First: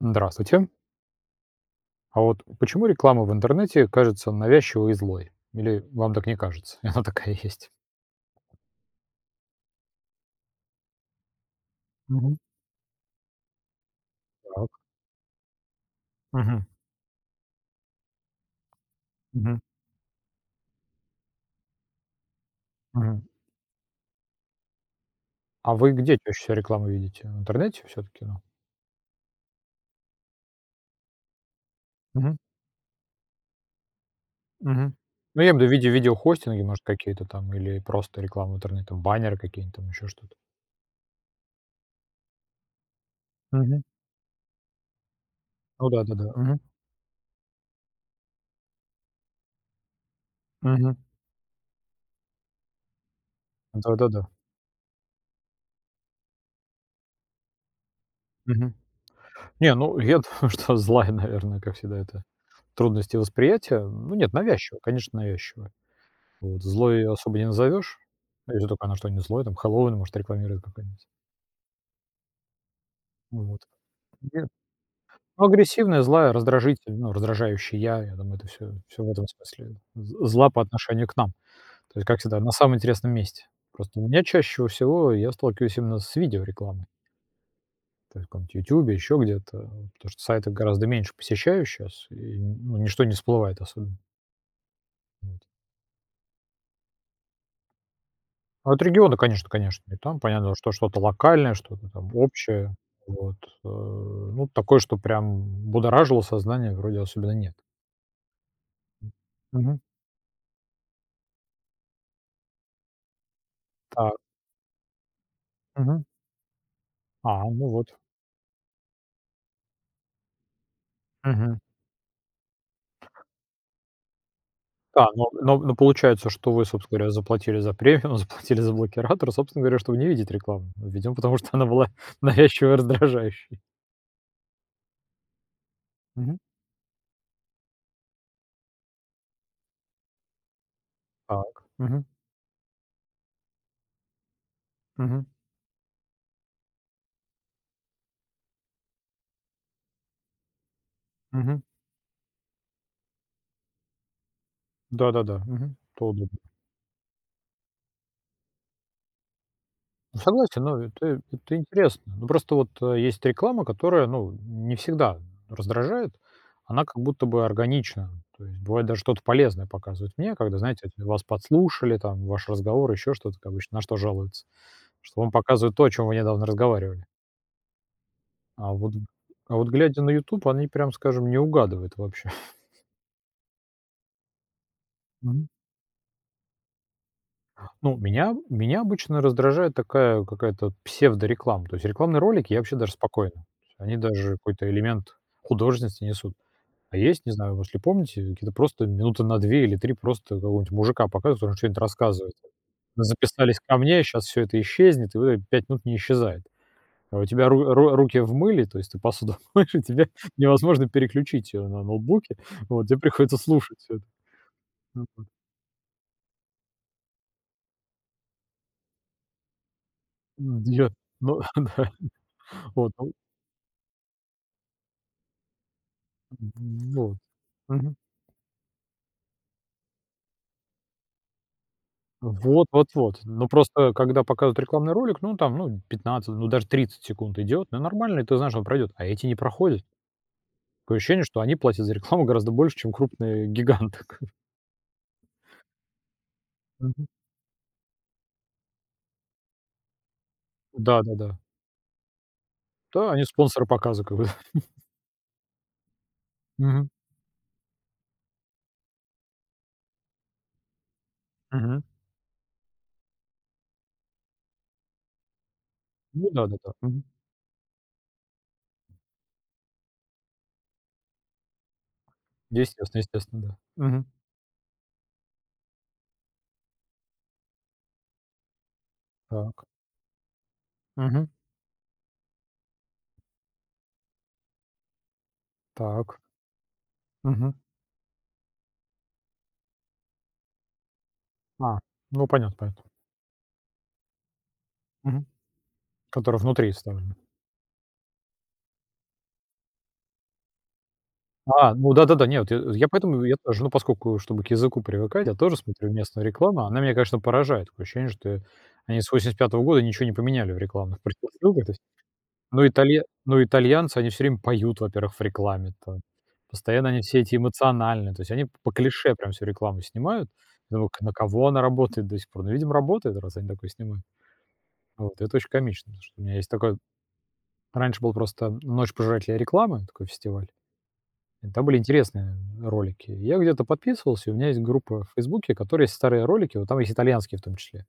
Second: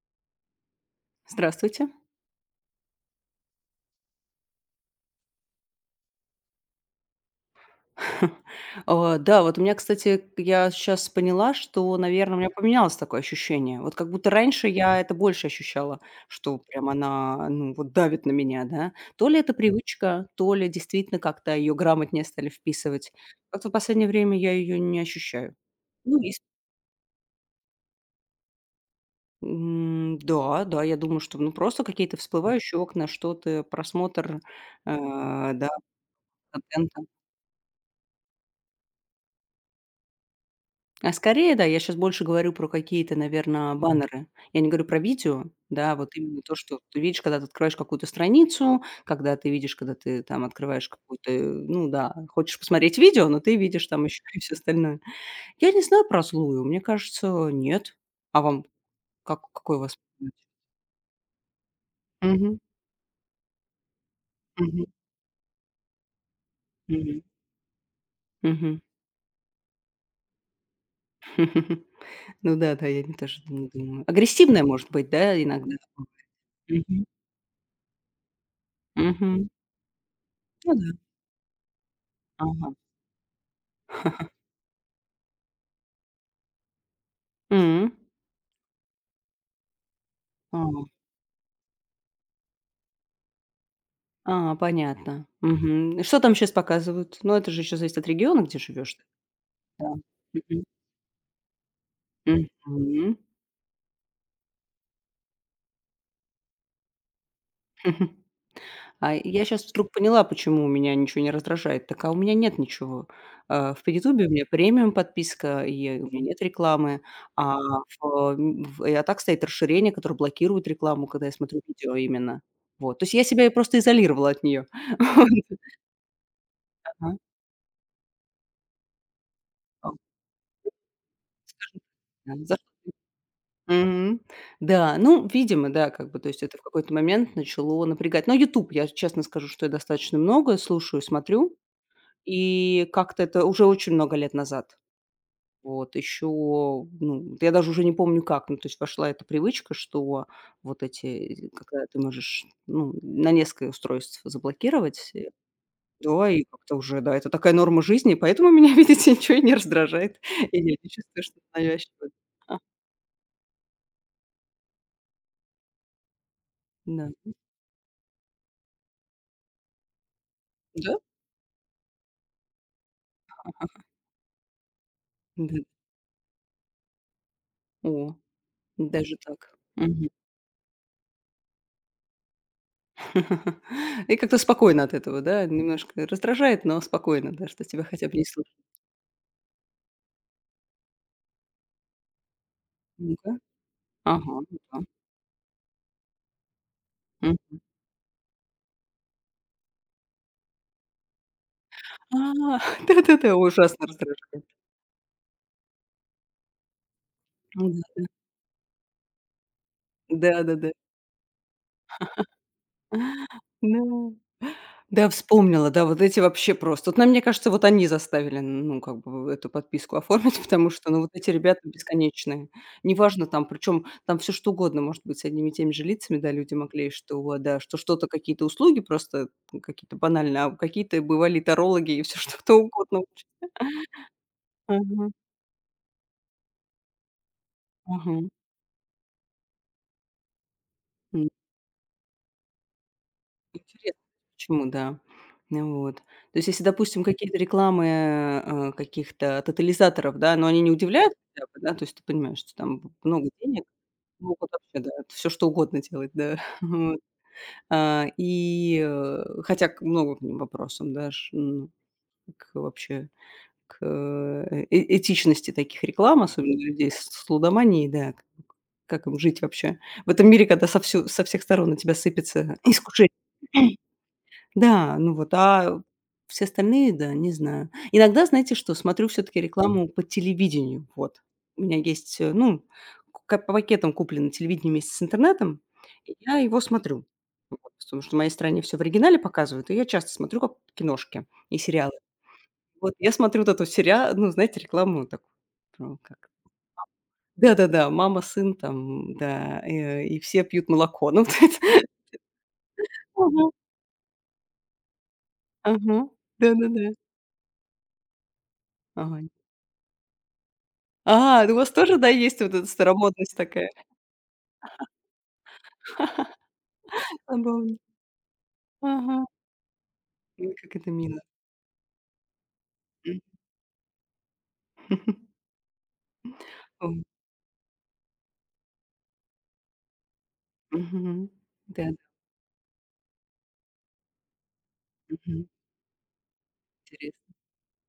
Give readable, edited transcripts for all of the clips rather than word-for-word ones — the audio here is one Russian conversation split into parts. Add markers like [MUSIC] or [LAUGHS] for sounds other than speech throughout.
Здравствуйте. Здравствуйте. А вот почему реклама в интернете кажется навязчивой и злой? Или вам так не кажется? [LAUGHS] Она такая есть. [LAUGHS] А, да, вот у меня, кстати, я сейчас поняла, что, наверное, у Мгм. меня поменялось такое ощущение. Вот как будто раньше Так. я это больше ощущала, что Мгм. прям она, ну, вот давит на меня, да. То ли это Мгм. привычка, то ли действительно как-то ее грамотнее стали вписывать. Мгм. Как-то в последнее время я ее не ощущаю. А вы где Ну, чаще есть. всего рекламу видите? В интернете все-таки? Ну, М, да, да, я думаю, что, ну, просто какие-то мгм. всплывающие окна, что-то, просмотр, Мгм. Ну, я имею в да, виду в виде видеохостинги, может, контента. какие-то там, или просто реклама в интернете, баннеры какие-нибудь там, еще что-то. А скорее, да, я сейчас больше говорю про какие-то, наверное, Мгм. баннеры. Я не говорю про видео, Ну да, да, да, вот да. именно то, Мгм. что ты видишь, когда ты открываешь какую-то страницу, когда ты видишь, когда ты там открываешь Мгм. какую-то, ну да, хочешь посмотреть видео, но ты видишь Да, там да, еще да. [LAUGHS] и все остальное. Я не знаю про злую, мне кажется, нет. А вам Мгм. как Не, какой у вас. ну я [LAUGHS] думаю, что злая, наверное, как всегда, это Мгм, трудности восприятия. Ну нет, навязчиво, мгм, конечно, навязчиво. Вот. Злой мгм, особо не назовешь. Ну, если мгм. только оно что не злое, там Хэллоуин, может, рекламирует какой-нибудь. [LAUGHS] Ну да, да, я не тоже Вот. не думаю. Нет. Агрессивная может быть, да, Ну, иногда? агрессивное, злая, раздражитель, Мгм, ну, раздражающий я. Я думаю, это все, все в этом мгм. смысле да. з Зла по Ну да. отношению к нам. То есть, как всегда, на Ага. самом интересном месте. Просто у меня чаще всего я сталкиваюсь именно с видеорекламой. М. То есть в каком то «Ютубе», еще где-то. Потому что сайты А, гораздо меньше посещаю сейчас, и, ну, ничто не всплывает особенно. а, понятно. Вот. Мгм. И что там сейчас показывают? Ну, это же еще зависит от региона, где А от живешь ты. региона, конечно, конечно. Да. И там понятно, Мгм. что что-то локальное, что-то там общее. Мгм. Вот. Э, ну, такое, что прям будоражило сознание, вроде особенно нет. [LAUGHS] А я сейчас Мгм. вдруг поняла, почему у меня ничего не раздражает. Так, а у меня нет ничего. В Так. "Пятитубе" у меня премиум подписка, и Мгм. у меня нет рекламы. А, А ну вот. в в и а так стоит расширение, которое блокирует рекламу, когда я Мгм. смотрю видео именно. Вот. То есть я себя и просто изолировала от нее. Да, но получается, что вы, собственно говоря, заплатили за премиум, [LAUGHS] заплатили за блокиратор, собственно говоря, чтобы не видеть рекламу. Видимо, потому что она была [LAUGHS] навязчивой и [LAUGHS] раздражающей. Мгм. Да, ну, видимо, да, как бы, то Мгм. есть это в какой-то момент начало напрягать. Но YouTube я честно скажу, что я достаточно много слушаю, смотрю, Так. Мгм. и как-то это уже очень много лет назад. Мгм. Вот еще, ну, я даже уже не помню как, ну, то есть пошла эта привычка, что вот эти, Мгм. когда ты можешь, ну, на несколько устройств заблокировать, Да-да-да. Мгм. То да, удобно. и как-то уже, да, это такая норма жизни, поэтому меня, [LAUGHS] видите, ничего и не раздражает, Ну, и согласен, я но не это чувствую, что это это интересно. навязчиво. Ну, просто А, вот, есть реклама, которая, ну, не всегда раздражает. Она как да, будто бы органична. То есть бывает даже что-то полезное показывают мне, когда, знаете, да? вас подслушали, там, ваш разговор, еще что-то, как обычно, на что жалуются. Что вам Да. показывают то, о чём вы недавно разговаривали. О. А вот Даже а так. вот глядя Мгм. на YouTube, они прям, скажем, не угадывают вообще. [LAUGHS] И как-то спокойно от этого, да? [LAUGHS] Немножко раздражает, но спокойно, да, что тебя Ну, хотя бы не меня слышат. меня обычно раздражает такая какая-то вот псевдореклама. То есть рекламные ролики я вообще даже Ну-ка. спокойно. Они даже Ага, ну какой-то да. элемент художественности несут. А есть, не знаю, М. если помните, какие-то просто минуты на 2 или 3 просто какого-нибудь мужика показывают, который что-нибудь А, рассказывает. [LAUGHS] «Вы да-да-да, записались ко ужасно мне, щас всё раздражает. это исчезнет», и вот это 5 минут не исчезает. А у тебя Ну ру ру да. руки в мыле, то есть ты посуду [LAUGHS] моешь, и тебя Да-да-да. невозможно переключить, ее на ноутбуке. Вот, тебе приходится слушать Да. все это. Да, вспомнила, да, вот эти вообще просто. Вот, на мне кажется, вот они заставили, ну, как бы эту подписку оформить, [LAUGHS] М, потому я что, ну, вот эти ну ребята [LAUGHS] Да, бесконечные. вот. Ну, Неважно там, причем там все что угодно может быть с одними и теми же лицами, да, люди могли, вот. что, вот, да, что Мгм. что-то, какие-то услуги просто какие-то банальные, а какие-то бывали тарологи, и все [LAUGHS] что-то Вот вот угодно. вот. Ну, просто когда показывают рекламный Мгм. ролик, ну, там, ну, 15, ну, даже 30 секунд идет, ну, нормально, и Мгм. ты знаешь, он пройдет, а эти не проходят. Такое ощущение, что они платят за рекламу гораздо больше, чем крупные Интересно, гиганты. [LAUGHS] почему, да. Ну вот. То есть, если, допустим, Мгм. какие-то рекламы, каких-то тотализаторов, да, но они не удивляют Да-да-да. Да, да. хотя бы, да, то есть ты понимаешь, что там б Да, они много денег, спонсоры показа как бы. могут вообще, да, все что угодно делать, да, [LAUGHS] Мгм. вот. Хотя к много к ним вопросам, да, ш ну, Мгм. к вообще к этичности таких реклам, Ну особенно да-да-да. людей Мгм. с лудоманией, да, как им жить вообще в этом мире, когда со всех сторон на тебя сыпется [LAUGHS] Естественно искушение. естественно, да. Мгм. Да, ну вот, а все остальные, да, не знаю. Иногда, знаете что, смотрю все-таки Так. рекламу по телевидению. Вот. Мгм. У меня есть, ну, к по пакетам куплено телевидение вместе с интернетом, и Так. я его смотрю. Мгм. Вот. Потому что в моей стране все в оригинале показывают, и я часто смотрю как киношки и А, сериалы. ну понятно понятно. Вот я смотрю вот эту сериа ну, знаете, рекламу Мгм. такую. Про как Которые внутри вставлены. Да-да-да, мама, сын там, да, и все пьют молоко. Ну, [LAUGHS] вот А, это. ну да-да-да, нет, я поэтому я Ага, тоже, ну, поскольку, чтобы к языку привыкать, я тоже смотрю ага. местную рекламу. Она Да-да-да. меня, конечно, поражает. Такое ощущение, что они с Ага. 85-го года ничего не поменяли в рекламных А, ну у предпосылках. вас То есть, тоже, да, есть вот ну, эта италья старомодность ну, такая? итальянцы, они все время поют, во-первых, в рекламе там. Постоянно они все эти Забавно. эмоциональные. То есть они по клише Ага. прям всю рекламу снимают. Ой, как Я думаю, это на мило. кого она работает до сих пор? Ну, видимо, работает, М. раз они такое снимают. Вот, это [LAUGHS] очень комично, потому что у меня есть такое Ой. раньше был просто «Ночь пожирателей рекламы», такой фестиваль. Мгм. Там были Да-да. интересные ролики. Я где-то подписывался, и у меня есть группа в Мгм. «Фейсбуке», в которой есть старые ролики, вот там есть Интересно. итальянские в том числе.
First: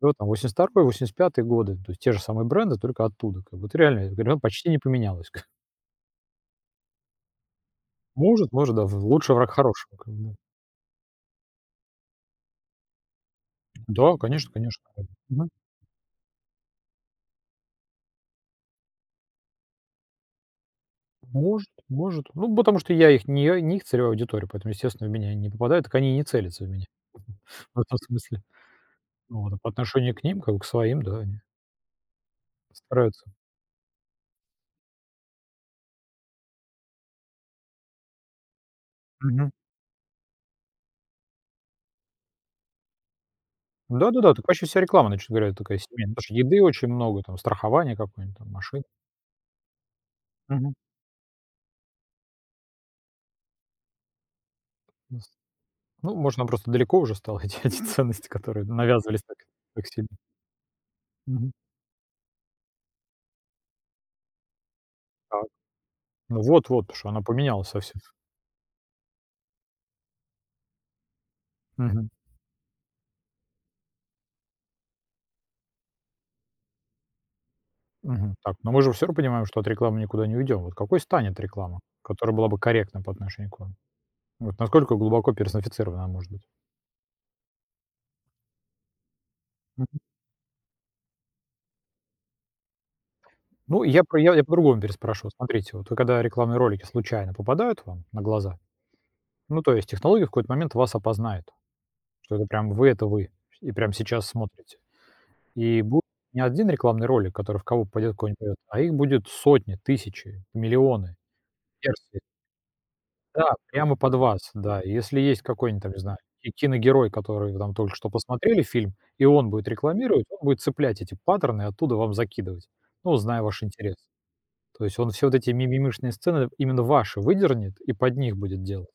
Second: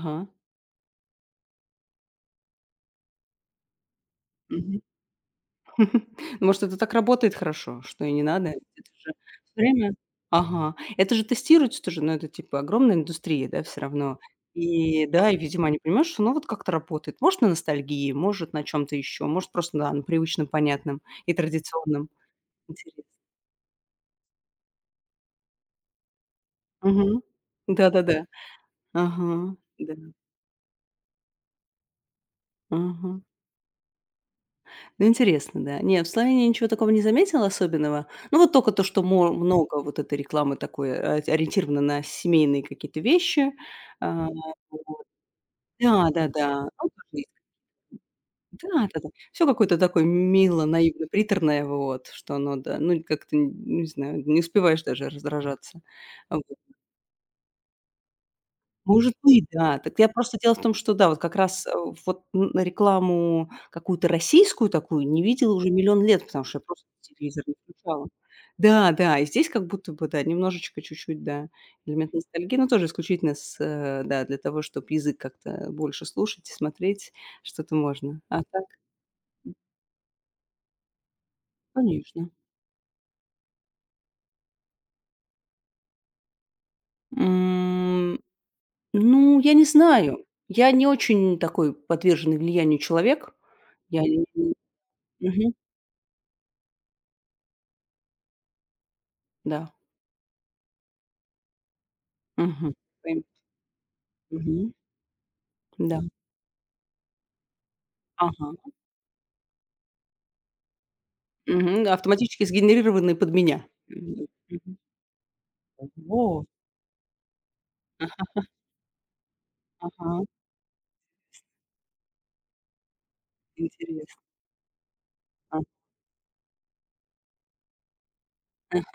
И вот там 82 85 годы, то есть те же самые бренды, только оттуда. Как бы вот реально, я говорю: «Ну, почти не Мгм. поменялось». [LAUGHS] [LAUGHS] Может, это так работает хорошо, что и не надо. Может, Это да, в же лучший враг всё время. хорошего, как бы. Ага. Это же тестируется тоже, но это типа огромная индустрия, да, все Да, равно. конечно конечно. И да, и, Мгм. видимо, они понимают, что, ну, вот как-то работает. Может, на ностальгии, может, на чем то еще, может, просто, да, на привычном, понятном и Может традиционном. может. Ну, потому что Интересно. я не их целевая аудитория, поэтому, естественно, в меня не попадают, так они и не целятся в меня. Мгм. [LAUGHS] В этом Да-да-да. смысле. Вот, Ага. а по Да. отношению к ним, как бы к своим, да, они Ага. стараются. Ну, интересно, да. Не, в Словении ничего такого не заметила особенного. Ну, вот только то, что мо много вот этой рекламы такой, ориентировано на семейные какие-то вещи. А, Да-да-да, так почти вся реклама, значит говоря, такая да, семейная, потому что да-да. еды очень Ну, как много, есть. там страхование какое-нибудь, там машин. Да-да-да. Всё какое-то такое мило, Мгм. наивно, приторное, вот, что оно, да, ну, как-то, н не знаю, не успеваешь даже Нас раздражаться. ну, может, Вот. нам просто далеко уже стало [LAUGHS] эти ценности, которые Может навязывались так быть, да. так Так я сильно. просто дело в том, что да, вот как Мгм. раз, э, вот н на рекламу какую-то российскую такую не Так. видела уже миллион лет, Ну потому что я просто вот-вот, потому что она телевизор не поменялась совсем. включала. Да, да, и здесь как будто бы, да, немножечко, чуть-чуть, да, Мгм. элемент ностальгии, но тоже исключительно с, да, для того, чтобы язык как-то больше слушать и смотреть что-то можно. Мгм. А Так, так, но мы же всё равно понимаем, что от рекламы никуда не уйдем. Вот какой станет реклама, конечно. которая была бы корректна по отношению к вам? Вот насколько глубоко персонифицирована она может быть? М, ну, я не Мгм. знаю. Я не очень такой подверженный влиянию человек. Ну, Я я про не. Я по-другому переспрашиваю. Мгм, Смотрите, вот вы когда рекламные ролики случайно попадают вам на глаза. Ну, то да. есть технология в какой-то момент вас опознает, что это прям Мгм. Это Пойм. вы, и прям сейчас Мгм. смотрите. И Да. будет не один рекламный ролик, который в кого попадет, в кого не Ага. попадет, а их будет сотни, тысячи, миллионы Мгм. версий. Автоматически сгенерированные под Да, меня. прямо под Мгм. вас, Мгм. да. И если есть какой-нибудь, там, не знаю, Во. и киногерой, который вы там только что Ага, посмотрели фильм, и он будет ага. рекламировать, он будет цеплять эти паттерны и оттуда вам закидывать, ну, зная ваш интерес. Интересно. То есть он все вот эти А. мимимишные сцены именно ваши выдернет и под них будет делать.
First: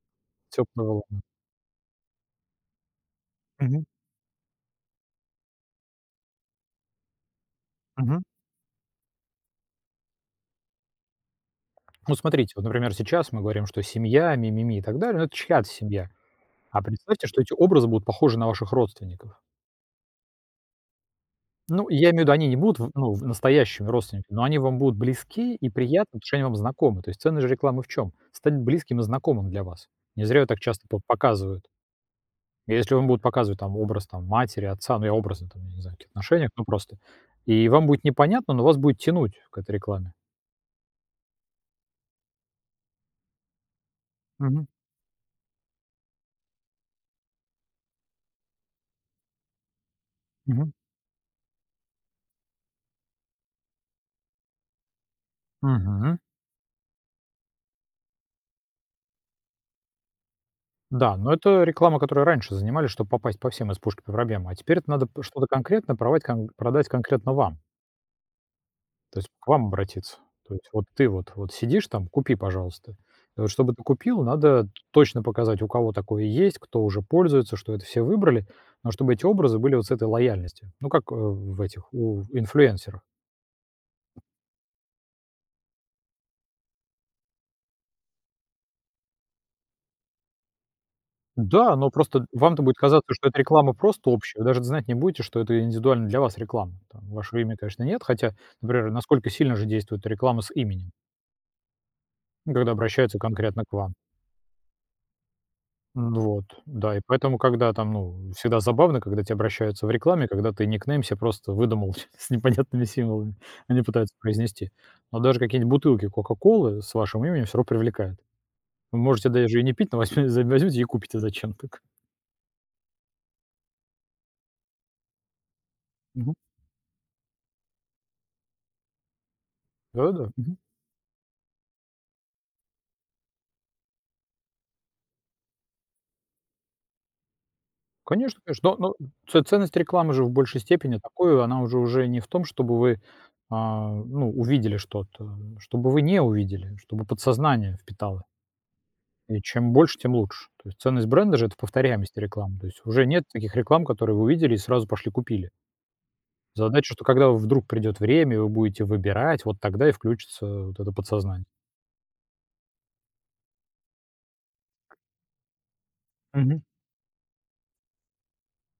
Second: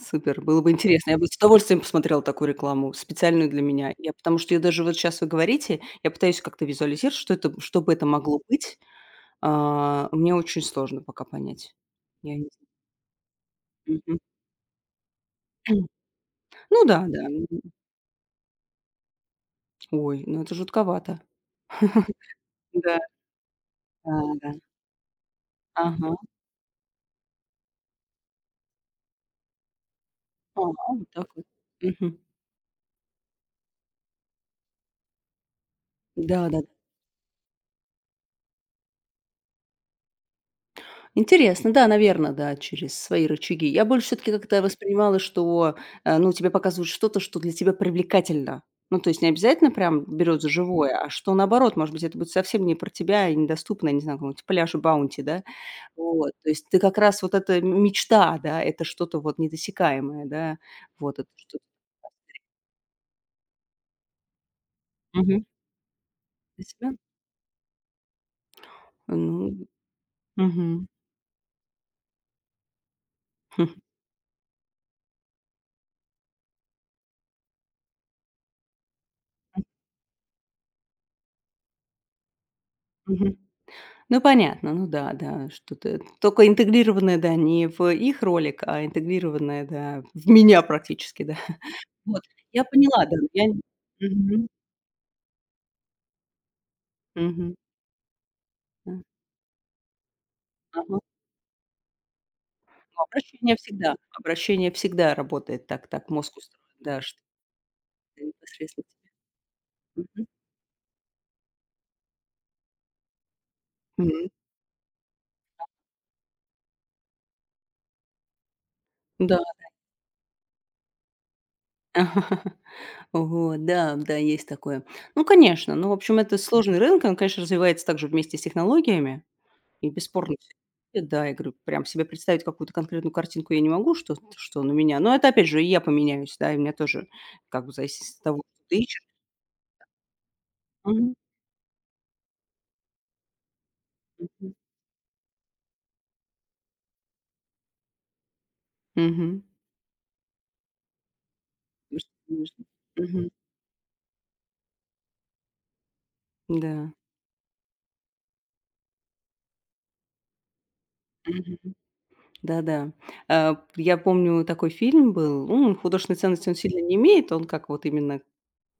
Супер. Было Всё. бы интересно. Я бы с удовольствием посмотрела такую рекламу, специальную для меня. Я потому что я даже вот сейчас вы говорите, я пытаюсь как-то визуализировать, что это что бы это могло быть. А, мне очень сложно пока понять. Ну, Я не смотрите, вот, зн. например, сейчас мы говорим, что Мгм. семья, ми-ми-ми и так далее, но это чья-то [CLEARS THROAT] семья. А Ну да, да. представьте, что эти образы будут похожи на ваших родственников. Ой, ну это жутковато. Ну, я [LAUGHS] имею в виду, они не будут Да. Настоящими Да, родственниками, но да. они вам будут близки и приятны, Ага. потому что они вам знакомы. То есть ценность же рекламы в чем? Стать близким и знакомым для вас. Не зря ее так А, вот часто так вот. показывают. Мгм. И если вам будут показывать там образ там, матери, отца, ну я образно там, не знаю, в каких отношениях, Да-да-да. ну просто. И вам будет непонятно, но вас будет тянуть к этой рекламе. Интересно, да, наверное, да, через свои рычаги. Я больше все таки как-то Мгм. воспринимала, что, ну, тебе показывают что-то, что для тебя привлекательно. Ну, то есть не обязательно прям берёт за Мгм. живое, а что наоборот, может быть, это будет совсем не про тебя и недоступно, не знаю, какой-нибудь пляж Баунти, да? Мгм. Вот, то есть ты как раз вот эта мечта, да, это что-то вот недосягаемое, да, Да, вот это но что-то. это реклама, которой раньше занимались, чтобы попасть по всем из пушки по проблемам. А теперь это надо Мгм. что-то конкретно Для продать себя? конкретно вам. То есть к Ну, вам обратиться. То есть вот мгм. ты сидишь там, купи, пожалуйста. И вот чтобы [LAUGHS] ты купил, надо точно показать, у кого такое есть, кто уже пользуется, что это все выбрали, но чтобы эти образы были вот с этой лояльностью. Ну, как в этих, у инфлюенсеров. Мгм. Ну, понятно, ну да, да, что-то только интегрированное, да, не в их ролик, а интегрированное, да, в меня практически, да. Да, но Вот, просто вам-то я будет поняла, казаться, да, что это я н реклама просто общая. Вы Мгм, даже знать не будете, что это индивидуально для вас реклама. Там вашего мгм, имени, конечно, нет, хотя, например, да. насколько сильно же действует реклама с именем, Ага. ну, когда Ну, обращаются конкретно к вам. Обращение всегда работает так мозг Вот, устроен, да, да, и что поэтому, когда там, это ну, всегда непосредственно забавно, тебе. когда тебе обращаются в рекламе, когда ты никнейм себе просто выдумал [LAUGHS] с непонятными символами, они пытаются Мгм. произнести. Но даже какие-нибудь бутылки Кока-Колы с вашим именем все равно привлекают. Вы М, можете да. даже и не пить, но возьмете, [LAUGHS] возьмете и купите зачем-то. [LAUGHS] Вот, да, да, есть такое. Ну, конечно, ну, в общем, Мгм. это сложный рынок, он, конечно, развивается также вместе с технологиями. И Да-да. бесспорно всё да, я говорю, прям себе представить какую-то конкретную картинку я не могу, что на меня. Но это, опять же, и я поменяюсь, да, и у меня тоже как бы зависит от Конечно, того, что конечно. ты Но ищешь. но ц ценность рекламы же в большей степени Мгм, такую, она уже не в том, чтобы вы, а, ну, мгм, увидели что-то, чтобы вы не увидели, чтобы подсознание впитало. И мгм. чем больше, тем лучше. То есть ценность бренда же- это Конечно, повторяемость конечно. рекламы. То есть уже нет Мгм. таких реклам, которые вы увидели и сразу пошли купили. Да. Задача, что когда вдруг придет время, и вы будете выбирать, вот тогда и включится вот это подсознание. Мгм. Да-да. Я помню, такой фильм был, ну, он художественной ценности он Мгм. сильно не имеет, он как вот именно.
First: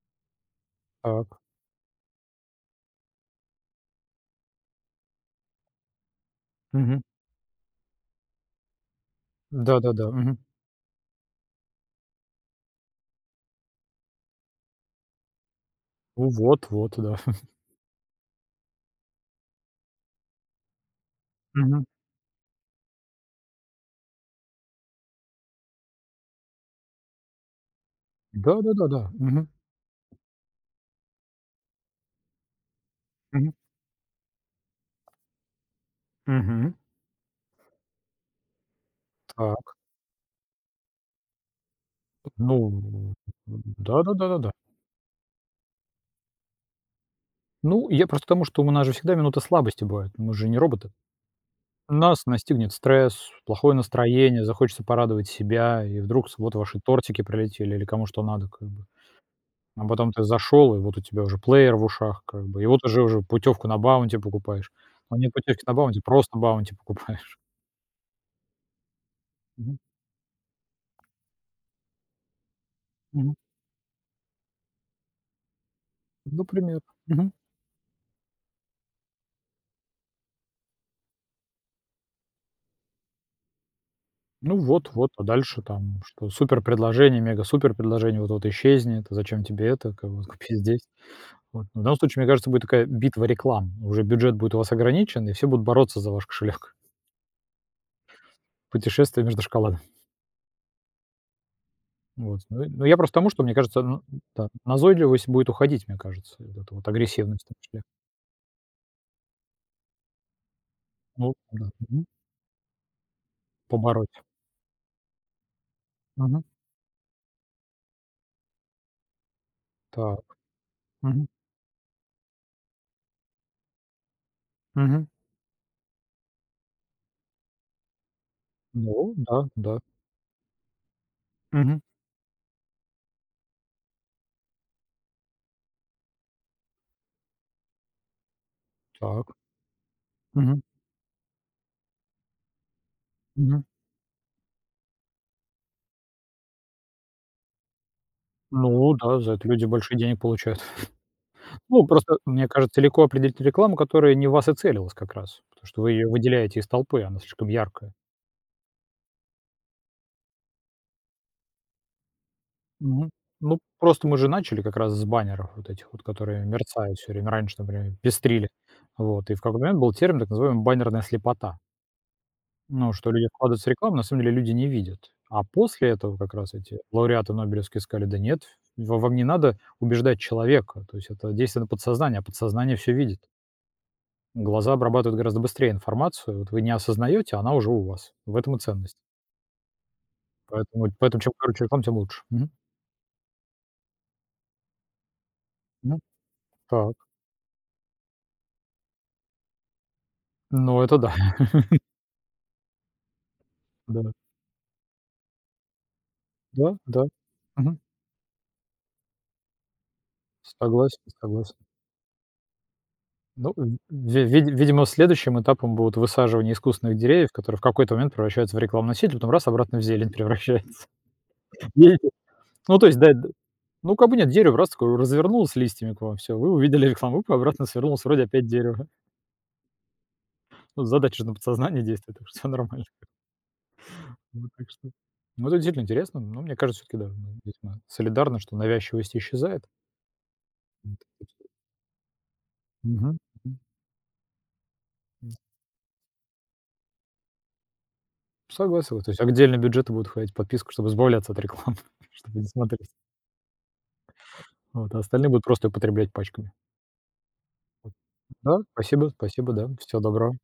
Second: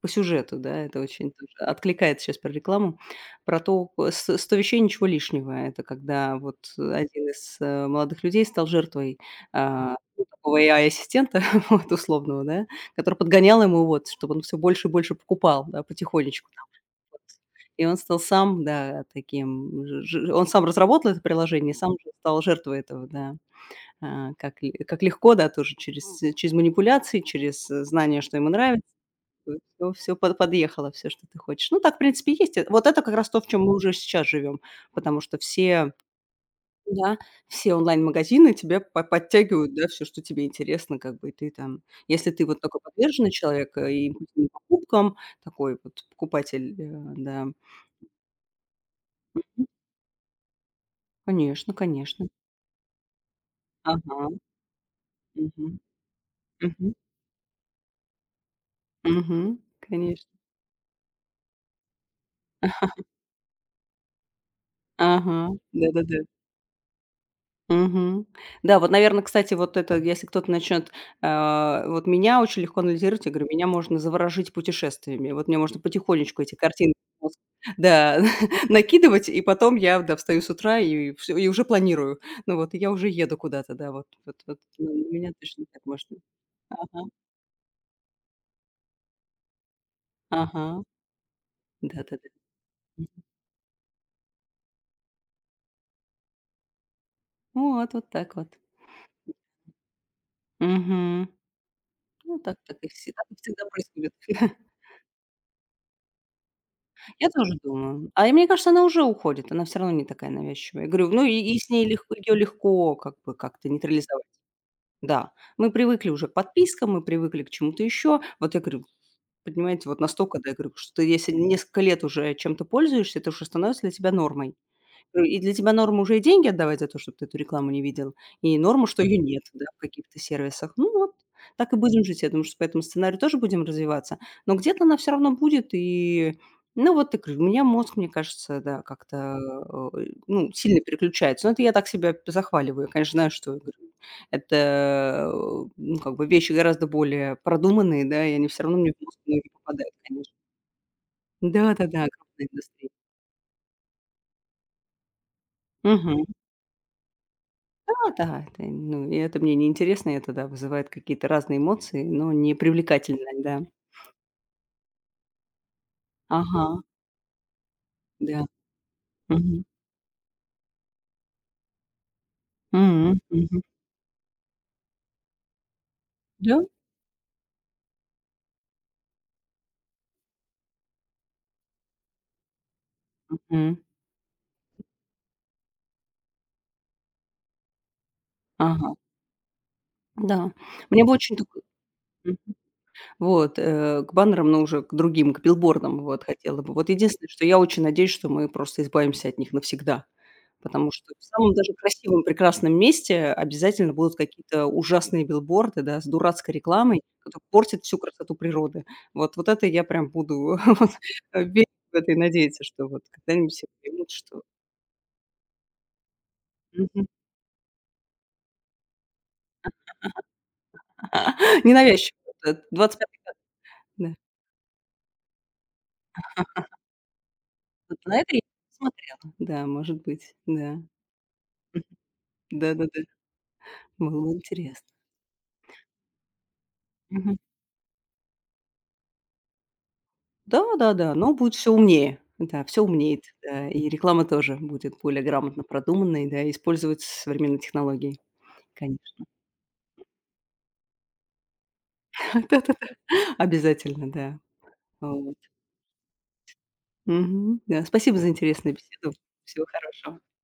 По сюжету, да, это очень Так. тоже откликается сейчас про рекламу. Про то, с "100 вещей, ничего лишнего". Это когда вот Мгм. один из, молодых людей стал жертвой, а, Да-да-да. ну, Мгм. такого AI-ассистента, [LAUGHS] вот, условного, да, который подгонял ему, вот, чтобы он все больше и больше покупал, да, Ну потихонечку там вот, вот, да. вот. [LAUGHS] И он стал сам, да, таким ж ж он сам разработал это приложение, Мгм. сам же стал жертвой этого, да. А, как легко, да, тоже через через манипуляции, через, знание, что ему нравится, Да-да-да-да. Мгм. все подъехало, все что ты хочешь. Ну, так, в принципе, есть. Вот это как раз то, в Мгм. чем мы уже сейчас живем, потому что все Мгм. да, все онлайн-магазины тебя по подтягивают, Так. да, все что тебе интересно, как бы, и ты там если ты Ну, вот такой подверженный человек, и импульсивным да-да-да-да-да. покупкам, такой вот покупатель, да. Ну, я просто к тому, что у нас же всегда минуты слабости бывают, мы же не роботы. Конечно, Нас конечно. настигнет стресс, плохое Ага. настроение, захочется порадовать Мгм. себя, и вдруг вот ваши Мгм. тортики прилетели или кому что надо, как бы. Мгм. А потом ты Конечно. зашел, и вот у тебя уже плеер в ушах, как бы, и вот уже путевку на Баунти покупаешь. А нет Ага. путевки на Баунти, Да-да-да. просто Баунти покупаешь. Мгм. Да, вот, наверное кстати, [LAUGHS] вот Мгм. это, если кто-то начнет, а, вот меня очень легко анализировать, я Мгм. говорю, меня можно заворожить путешествиями. Вот мне можно потихонечку эти Например. картины в Мгм. мозг, да, [LAUGHS] накидывать, и потом я, да, встаю с утра и всё, и уже планирую. Ну вот, и я уже еду куда-то, да, вот вот вот. Ну вот, Ну, вот, у а меня дальше точно так там, можно. что супер Ага, предложение, мега супер предложение, вот вот исчезнет, а зачем тебе это, как бы, [LAUGHS] купи здесь. ага, Вот. В данном случае, да-да-да. мне кажется, будет такая битва реклам. Уже бюджет будет у вас ограничен, и все будут бороться за ваш кошелек. Вот вот так вот. [LAUGHS] Путешествие между шоколадом. Мгм. Ну, Вот. так Ну, так ну, и я просто всегда тому, так что, мне всегда кажется, происходит. да, [LAUGHS] назойливость будет уходить, мне кажется, и вот эта вот Я агрессивность в тоже том числе. думаю. А и мне кажется, она уже уходит, она все равно не такая навязчивая. Я говорю, ну и Ну, и с да. ней Мгм. легко ее легко как бы как-то Побороть. нейтрализовать. Да, мы привыкли уже к Мгм. подпискам, мы привыкли к чему-то еще. Вот я говорю, понимаете, вот Так. настолько, да, я говорю, что ты Мгм. если несколько лет уже чем-то пользуешься, это уже становится для тебя нормой. Мгм. И для тебя норма уже и деньги отдавать за то, чтобы ты эту рекламу не видел, и норма, что Ну, ее да, нет, да, в да. каких-то сервисах. Ну вот, так и Мгм. будем жить. Я думаю, что по этому сценарию тоже будем развиваться, но где-то она все равно будет. И, ну, вот ты у меня мозг, мне кажется, да, Так. как-то, ну, Мгм. сильно переключается. Но это я так себя захваливаю. Я, конечно, знаю, что я Мгм. говорю, это, ну, как бы вещи гораздо более продуманные, да, и они все равно мне Ну, в мозг да, за это многие люди попадают, большие денег конечно. получают. [LAUGHS] Ну, Да-да-да, просто, крупная мне кажется, индустрия. легко определить рекламу, которая не в вас и целилась как раз, потому что вы ее выделяете из толпы, она слишком яркая. Да-да, это, ну, и это мне неинтересно, это, да, вызывает какие-то разные эмоции, но не Мгм. привлекательные, Ну, да. просто мы же начали как раз с баннеров вот этих вот, которые Ага, мерцают все время. Раньше, например, да. пестрили. Вот, и в какой-то Мгм. момент был термин, так называемый «баннерная слепота». Ну, что М, люди мгм. вкладываются в рекламу, на самом деле люди не видят. А после этого как раз Да? эти лауреаты нобелевские сказали: «Да нет, в вам не надо убеждать человека». То есть это действие на подсознание, а подсознание все видит. Мгм. Глаза обрабатывают гораздо быстрее информацию. Вот вы не осознаете, а она уже у вас. В этом и Ага, ценность. да. Поэтому Мне бы поэтому чем очень такой. короче реклама, тем лучше. М. Мгм. Вот, к баннерам, но уже к другим, к Ну, билбордам, вот, хотела бы. Вот так. единственное, что я очень надеюсь, что мы просто избавимся от них навсегда. Ну, Потому это что да. в [LAUGHS] самом даже красивом, прекрасном месте обязательно Да. будут какие-то ужасные билборды, да, с дурацкой Да, рекламой, да. которая Мгм. портит всю красоту природы. Вот вот это я прям буду [LAUGHS] вот, Согласен, согласен. верить в это и надеяться, что вот когда-нибудь Ну, все поймут, ви что. ви видимо, следующим этапом будет высаживание искусственных Мгм. деревьев, которые в какой-то момент превращаются в рекламноситель, потом обратно в зелень превращается. [LAUGHS] [LAUGHS] Видите? Ненавязчиво. Вот, Ну, то есть, да, 25 д кадр, ну, как да. бы нет, дерево раз такое развернулось листьями к вам, все. Вы увидели рекламу, вы обратно Вот свернулось, на вроде это я опять не дерево. смотрела. Да, может быть, да. Ну, задача же на подсознание действует, так что [LAUGHS] всё нормально. Да-да-да. Было бы Ну, так интересно. что ну, это действительно интересно. Но мне кажется, все таки да, ну, здесь мы солидарны, что навязчивость исчезает. Вот. Да-да-да, но будет все умнее. Да, все Мгм. умнеет, да, и реклама тоже будет более Мгм. грамотно продуманной, да, и использовать современные технологии, Согласен. То есть конечно. отдельно бюджеты будут ходить в подписку, чтобы избавляться от рекламы, [LAUGHS] чтобы [LAUGHS] не Да-да-да, смотреть. обязательно, да. Вот, а остальные Вот. будут просто употреблять пачками. Мгм. Да, Вот. спасибо за Да, интересную спасибо, беседу. спасибо, Всего да. Всего хорошего. доброго.